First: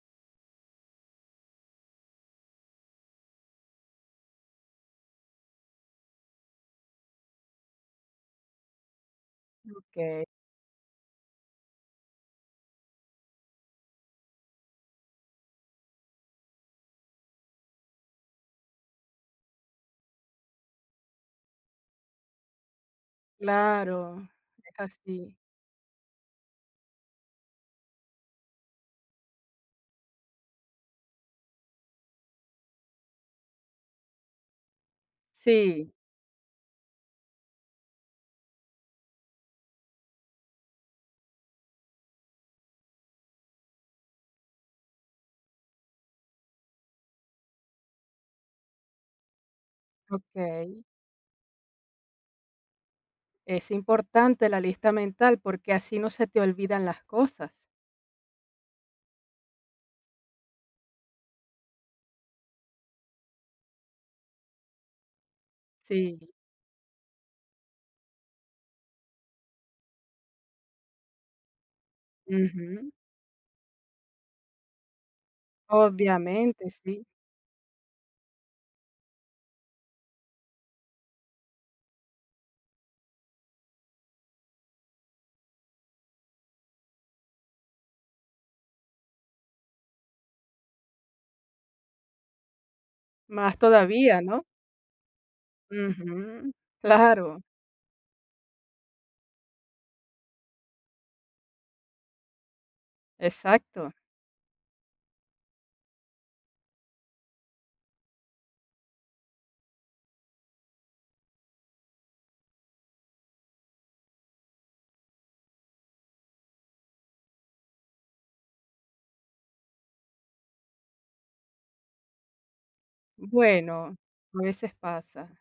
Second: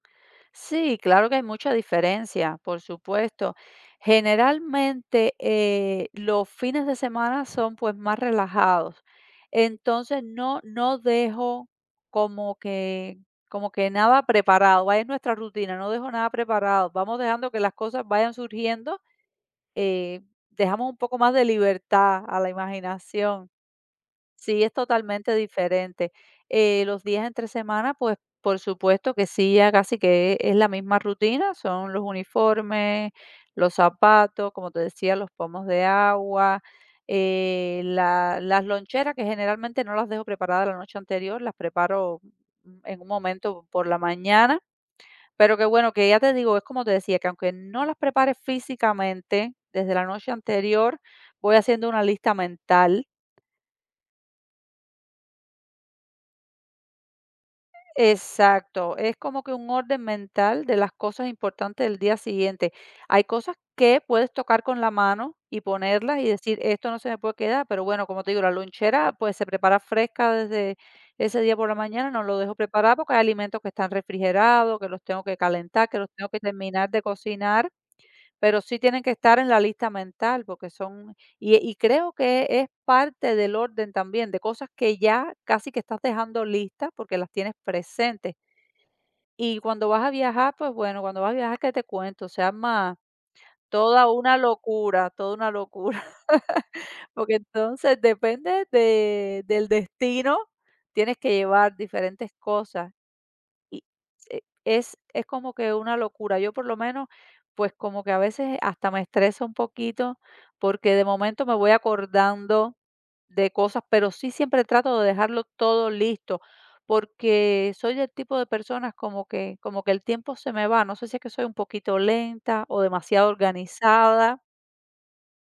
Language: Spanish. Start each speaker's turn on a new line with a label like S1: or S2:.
S1: Sí, claro que hay mucha diferencia, por supuesto. Generalmente, eh, los fines de semana son, pues, más relajados. Entonces,
S2: Okey.
S1: no-no dejo como que como que nada preparado, vaya, es nuestra rutina, no dejo nada preparado, vamos dejando que las cosas vayan surgiendo, eh, dejamos un poco más de libertad a la imaginación.
S2: Claro,
S1: Sí, es
S2: es así.
S1: totalmente diferente, eh, los días entre semana, pues, por supuesto que sí, ya casi que es la misma rutina, son los uniformes, los zapatos, como te decía, los pomos de
S2: Sí.
S1: agua, eh, la las loncheras, que generalmente no las dejo preparadas la noche anterior, las preparo en un momento por la mañana. Pero qué bueno, que ya te digo, es como te decía, que aunque no las prepare físicamente desde la noche
S2: Okey.
S1: anterior, voy haciendo una lista mental
S2: Es importante la lista mental, porque así no se te olvidan las cosas.
S1: Exacto, es como que un orden mental de las cosas importantes del día siguiente. Hay cosas que puedes tocar con la mano y ponerlas y
S2: Sí.
S1: decir, esto no se me puede quedar, pero bueno, como te digo, la lonchera, pues, se prepara fresca desde ese día por la mañana, no lo dejo
S2: Ujú.
S1: preparado, porque hay alimentos que están refrigerados, que los tengo que calentar, que los tengo que
S2: Obviamente,
S1: terminar de
S2: sí.
S1: cocinar, pero sí tienen que estar en la lista mental, porque son y y creo que es parte del orden también, de cosas que ya casi que estás dejando listas, porque las tienes presentes. Y cuando vas a viajar, pues, bueno, cuando vas a viajar, ¿qué te cuento? Se arma
S2: Más
S1: toda
S2: todavía,
S1: una
S2: ¿no?
S1: locura, toda una locura.
S2: Ujú,
S1: Porque,
S2: claro.
S1: entonces, depende de del destino, tienes que llevar diferentes cosas. Y
S2: Exacto.
S1: se es es como que una locura. Yo, por lo menos, pues, como que a veces hasta me estresa un poquito, porque de momento me voy acordando de cosas, pero sí siempre trato de dejarlo todo listo, porque soy del tipo de personas como que como que el tiempo se me va. No sé si es que soy un poquito lenta o demasiado
S2: Bueno, a
S1: organizada.
S2: veces pasa.